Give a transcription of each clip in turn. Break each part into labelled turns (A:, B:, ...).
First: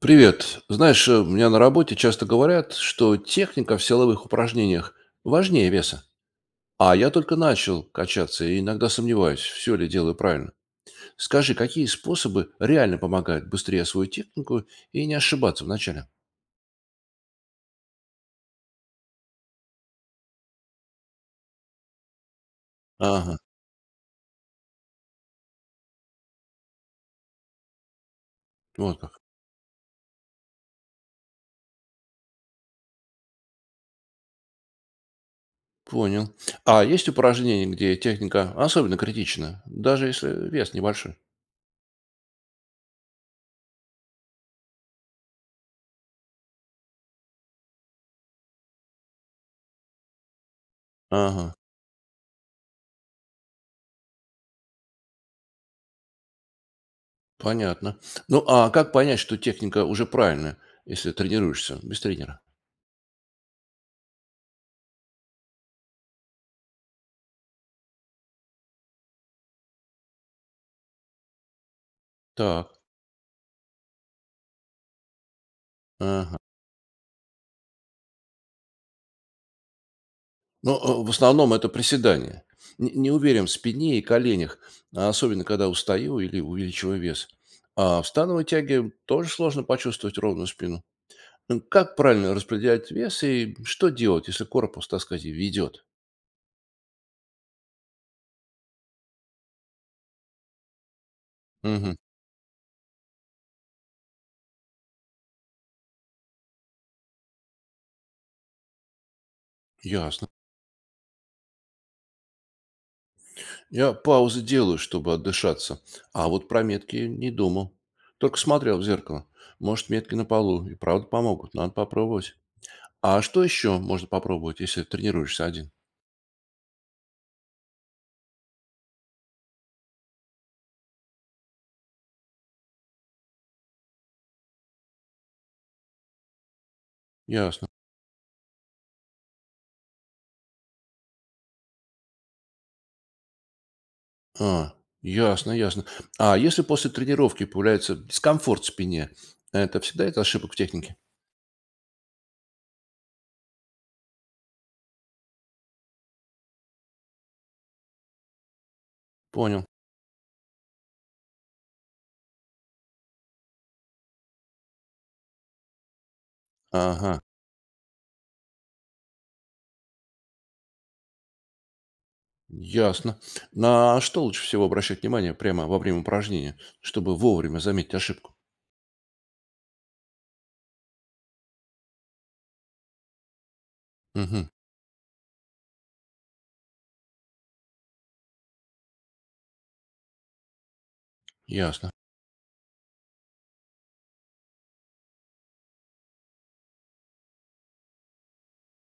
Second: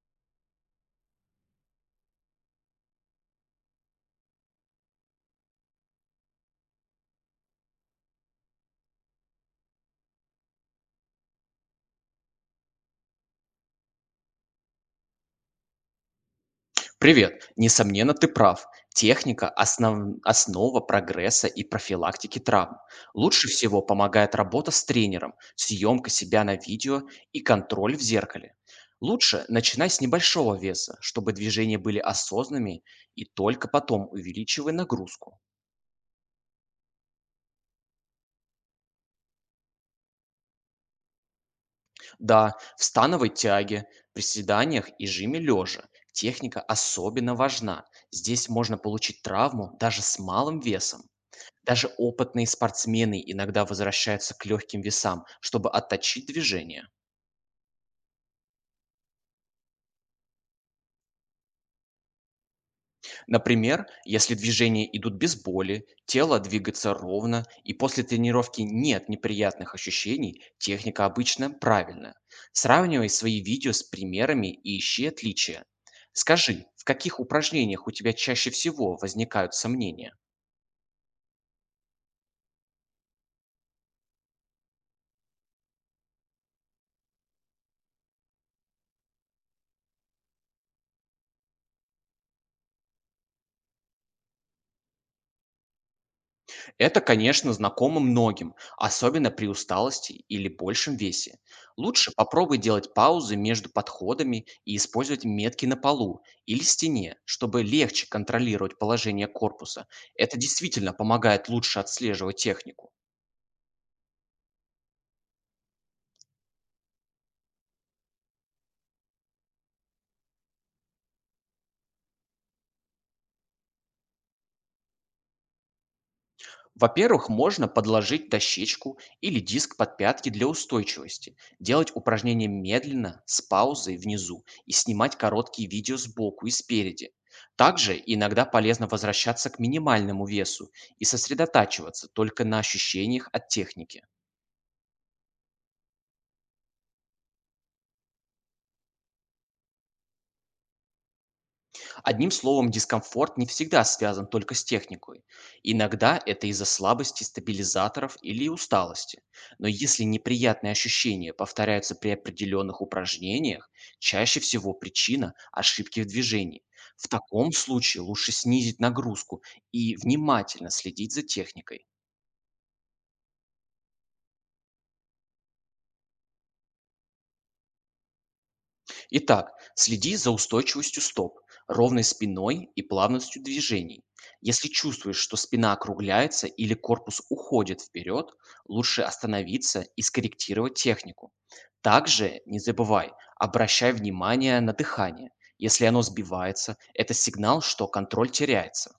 A: Привет. Знаешь, у меня на работе часто говорят, что техника в силовых упражнениях важнее веса. А я только начал качаться и иногда сомневаюсь, все ли делаю правильно. Скажи, какие способы реально помогают быстрее освоить технику и не ошибаться вначале?
B: Привет. Несомненно, ты прав. Техника – основа прогресса и профилактики травм.
A: Ага,
B: Лучше всего помогает работа с тренером, съемка себя на видео и контроль в зеркале.
A: вот как.
B: Лучше начинай с небольшого веса, чтобы движения были осознанными и только потом увеличивай нагрузку.
A: Понял. А есть упражнения, где техника особенно критична, даже если вес небольшой?
B: Да, в становой тяге, приседаниях и жиме лежа техника особенно важна. Здесь можно получить травму даже с малым весом.
A: Ага,
B: Даже опытные спортсмены иногда возвращаются к легким весам, чтобы отточить движение.
A: понятно. Ну, а как понять, что техника уже правильная, если тренируешься без тренера?
B: Например, если движения идут без боли, тело двигается ровно и после тренировки нет неприятных ощущений, техника обычно правильная.
A: Так,
B: Сравнивай свои видео с примерами и ищи отличия.
A: ага.
B: Скажи, в каких упражнениях у тебя чаще всего возникают сомнения?
A: Но, в основном это приседания. Не уверен в спине и коленях, а особенно когда устаю или увеличиваю вес. А в становой тяге тоже сложно почувствовать ровную спину. Как правильно распределять вес и что делать, если корпус, так сказать, ведет?
B: Это, конечно, знакомо многим, особенно при усталости или большем весе.
A: Мгм,
B: Лучше попробуй делать паузы между подходами и использовать метки на полу или стене, чтобы легче контролировать положение корпуса.
A: ясно.
B: Это действительно помогает лучше отслеживать технику.
A: Я паузы делаю, чтобы отдышаться, а вот про метки не думал. Только смотрел в зеркало. Может, метки на полу и правда помогут, надо попробовать. А что еще можно попробовать, если тренируешься один?
B: Во-первых, можно подложить дощечку или диск под пятки для устойчивости, делать упражнения медленно, с паузой внизу и снимать короткие видео сбоку и спереди.
A: Ясно.
B: Также иногда полезно возвращаться к минимальному весу и сосредотачиваться только на ощущениях от техники.
A: А, ясно, ясно. А если после тренировки появляется дискомфорт в спине, это всегда это ошибок в технике?
B: Одним словом, дискомфорт не всегда связан только с техникой. Иногда это из-за слабости стабилизаторов или усталости.
A: Понял.
B: Но если неприятные ощущения повторяются при определенных упражнениях, чаще всего причина – ошибки в движении. В
A: Ага,
B: таком случае лучше снизить нагрузку и внимательно следить за техникой.
A: ясно. На что лучше всего обращать внимание прямо во время упражнения, чтобы вовремя заметить ошибку?
B: Итак, следи за устойчивостью стоп, ровной спиной и плавностью движений.
A: Угу,
B: Если чувствуешь, что спина округляется или корпус уходит вперед, лучше остановиться и скорректировать технику.
A: ясно.
B: Также не забывай, обращай внимание на дыхание. Если оно сбивается, это сигнал, что контроль теряется.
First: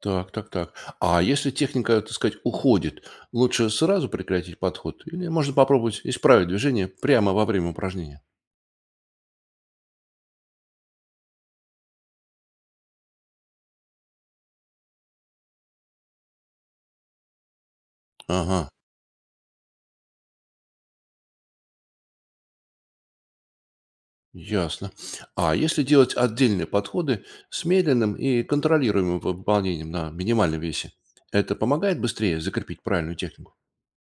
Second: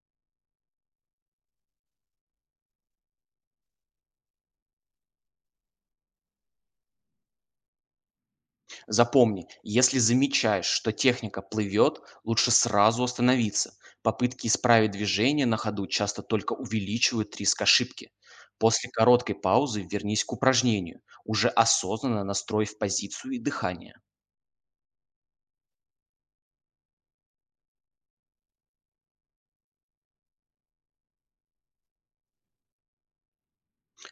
A: Так, так, так. А если техника, так сказать, уходит, лучше сразу прекратить подход или можно попробовать исправить движение прямо во время упражнения?
B: Запомни, если замечаешь, что техника плывет, лучше сразу остановиться. Попытки исправить движение на ходу часто только увеличивают риск ошибки.
A: Ага,
B: После короткой паузы вернись к упражнению, уже осознанно настроив позицию и дыхание.
A: ясно. А если делать отдельные подходы с медленным и контролируемым выполнением на минимальном весе, это помогает быстрее закрепить правильную технику?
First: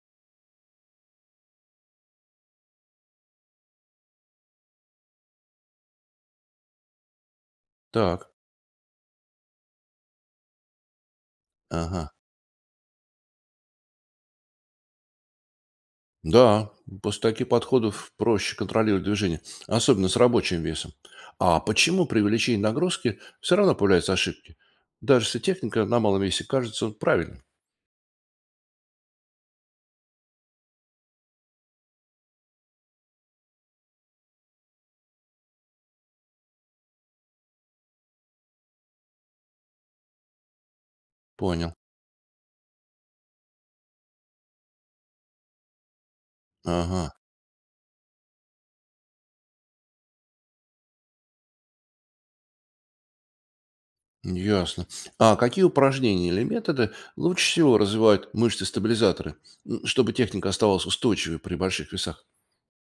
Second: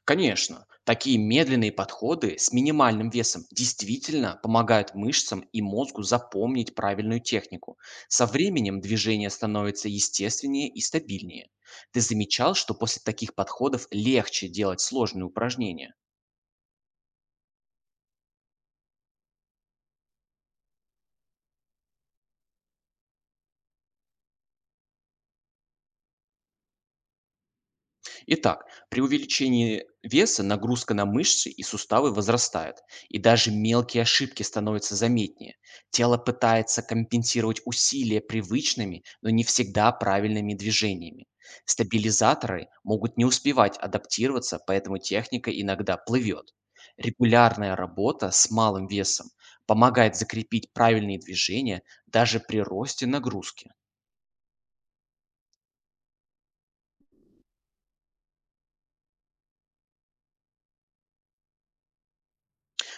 B: Конечно, такие медленные подходы с минимальным весом действительно помогают мышцам и мозгу запомнить правильную технику. Со
A: Так.
B: временем движение становится естественнее и стабильнее. Ты
A: Ага.
B: замечал, что после таких подходов легче делать сложные упражнения?
A: Да, после таких подходов проще контролировать движение, особенно с рабочим весом. А почему при увеличении нагрузки все равно появляются ошибки? Даже если техника на малом весе кажется правильной.
B: Итак, при увеличении веса нагрузка на мышцы и суставы возрастает, и даже мелкие ошибки становятся заметнее. Тело пытается компенсировать усилия привычными, но не всегда правильными движениями.
A: Понял.
B: Стабилизаторы могут не успевать адаптироваться, поэтому техника иногда плывет.
A: Ага.
B: Регулярная работа с малым весом помогает закрепить правильные движения даже при росте нагрузки.
A: Ясно. А какие упражнения или методы лучше всего развивают мышцы-стабилизаторы, чтобы техника оставалась устойчивой при больших весах?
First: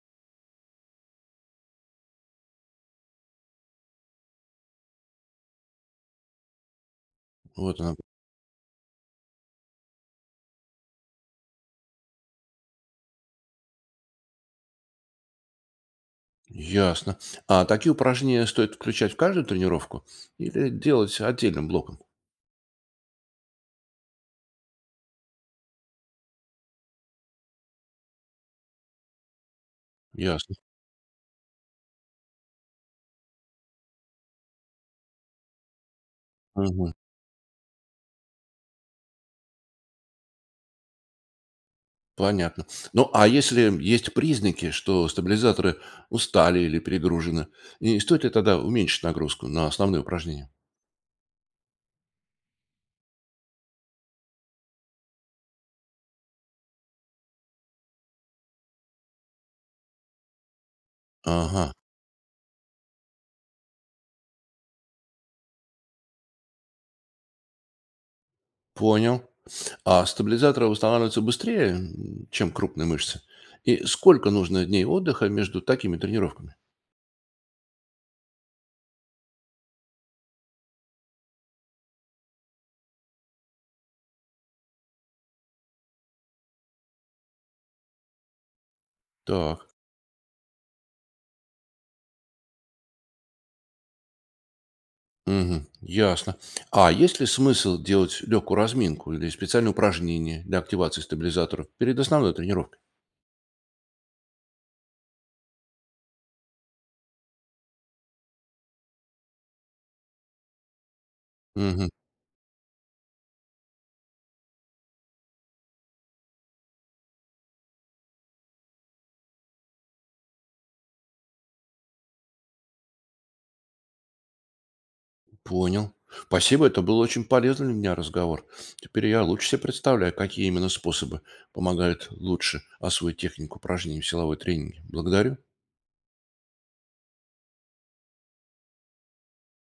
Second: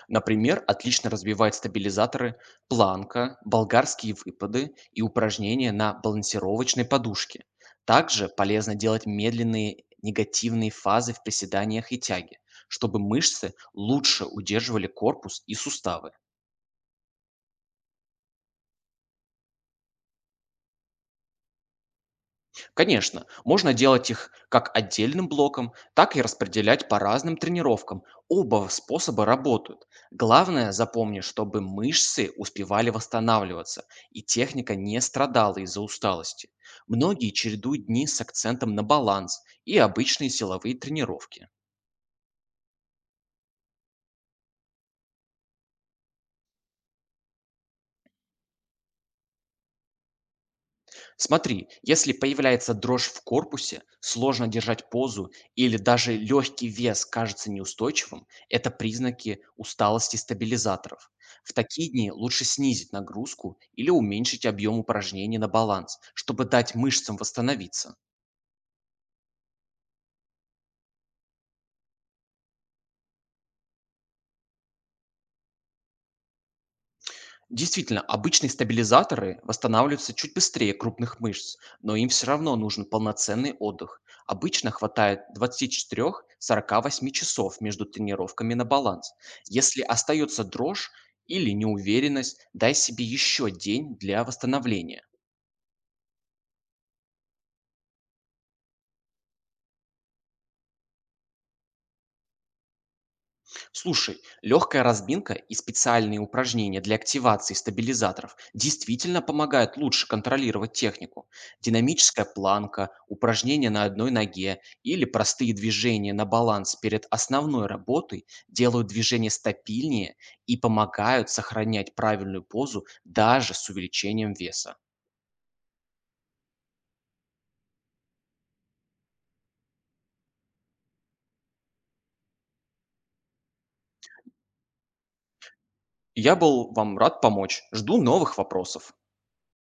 B: Например, отлично развивает стабилизаторы планка, болгарские выпады и упражнения на балансировочной подушке.
A: Вот она.
B: Также полезно делать медленные негативные фазы в приседаниях и тяге, чтобы мышцы лучше удерживали корпус и суставы.
A: Ясно. А такие упражнения стоит включать в каждую тренировку или делать отдельным блоком?
B: Конечно, можно делать их как отдельным блоком, так и распределять по разным тренировкам. Оба способа работают.
A: Ясно.
B: Главное, запомни, чтобы мышцы успевали восстанавливаться, и техника не страдала из-за усталости.
A: Мгм.
B: Многие чередуют дни с акцентом на баланс и обычные силовые тренировки.
A: Понятно. Ну, а если есть признаки, что стабилизаторы устали или перегружены, и стоит ли тогда уменьшить нагрузку на основные упражнения?
B: Смотри, если появляется дрожь в корпусе, сложно держать позу или даже легкий вес кажется неустойчивым, это признаки усталости стабилизаторов. В
A: Ага,
B: такие дни лучше снизить нагрузку или уменьшить объем упражнений на баланс, чтобы дать мышцам восстановиться.
A: понял. А стабилизаторы восстанавливаются быстрее, чем крупные мышцы? И сколько нужно дней отдыха между такими тренировками?
B: Действительно, обычные стабилизаторы восстанавливаются чуть быстрее крупных мышц, но им все равно нужен полноценный отдых. Обычно хватает 24-48 часов между тренировками на баланс.
A: Так,
B: Если остается дрожь или неуверенность, дай себе еще день для восстановления.
A: мгм, ясно. А есть ли смысл делать легкую разминку или специальные упражнения для активации стабилизаторов перед основной тренировкой?
B: Слушай, легкая разминка и специальные упражнения для активации стабилизаторов действительно помогают лучше контролировать технику.
A: Мгм,
B: Динамическая планка, упражнения на одной ноге или простые движения на баланс перед основной работой делают движение стабильнее и помогают сохранять правильную позу даже с увеличением веса.
A: понял. Спасибо, это был очень полезный для меня разговор. Теперь я лучше себе представляю, какие именно способы помогают лучше освоить технику упражнений в силовой тренинге. Благодарю.
B: Я был вам рад помочь. Жду новых вопросов.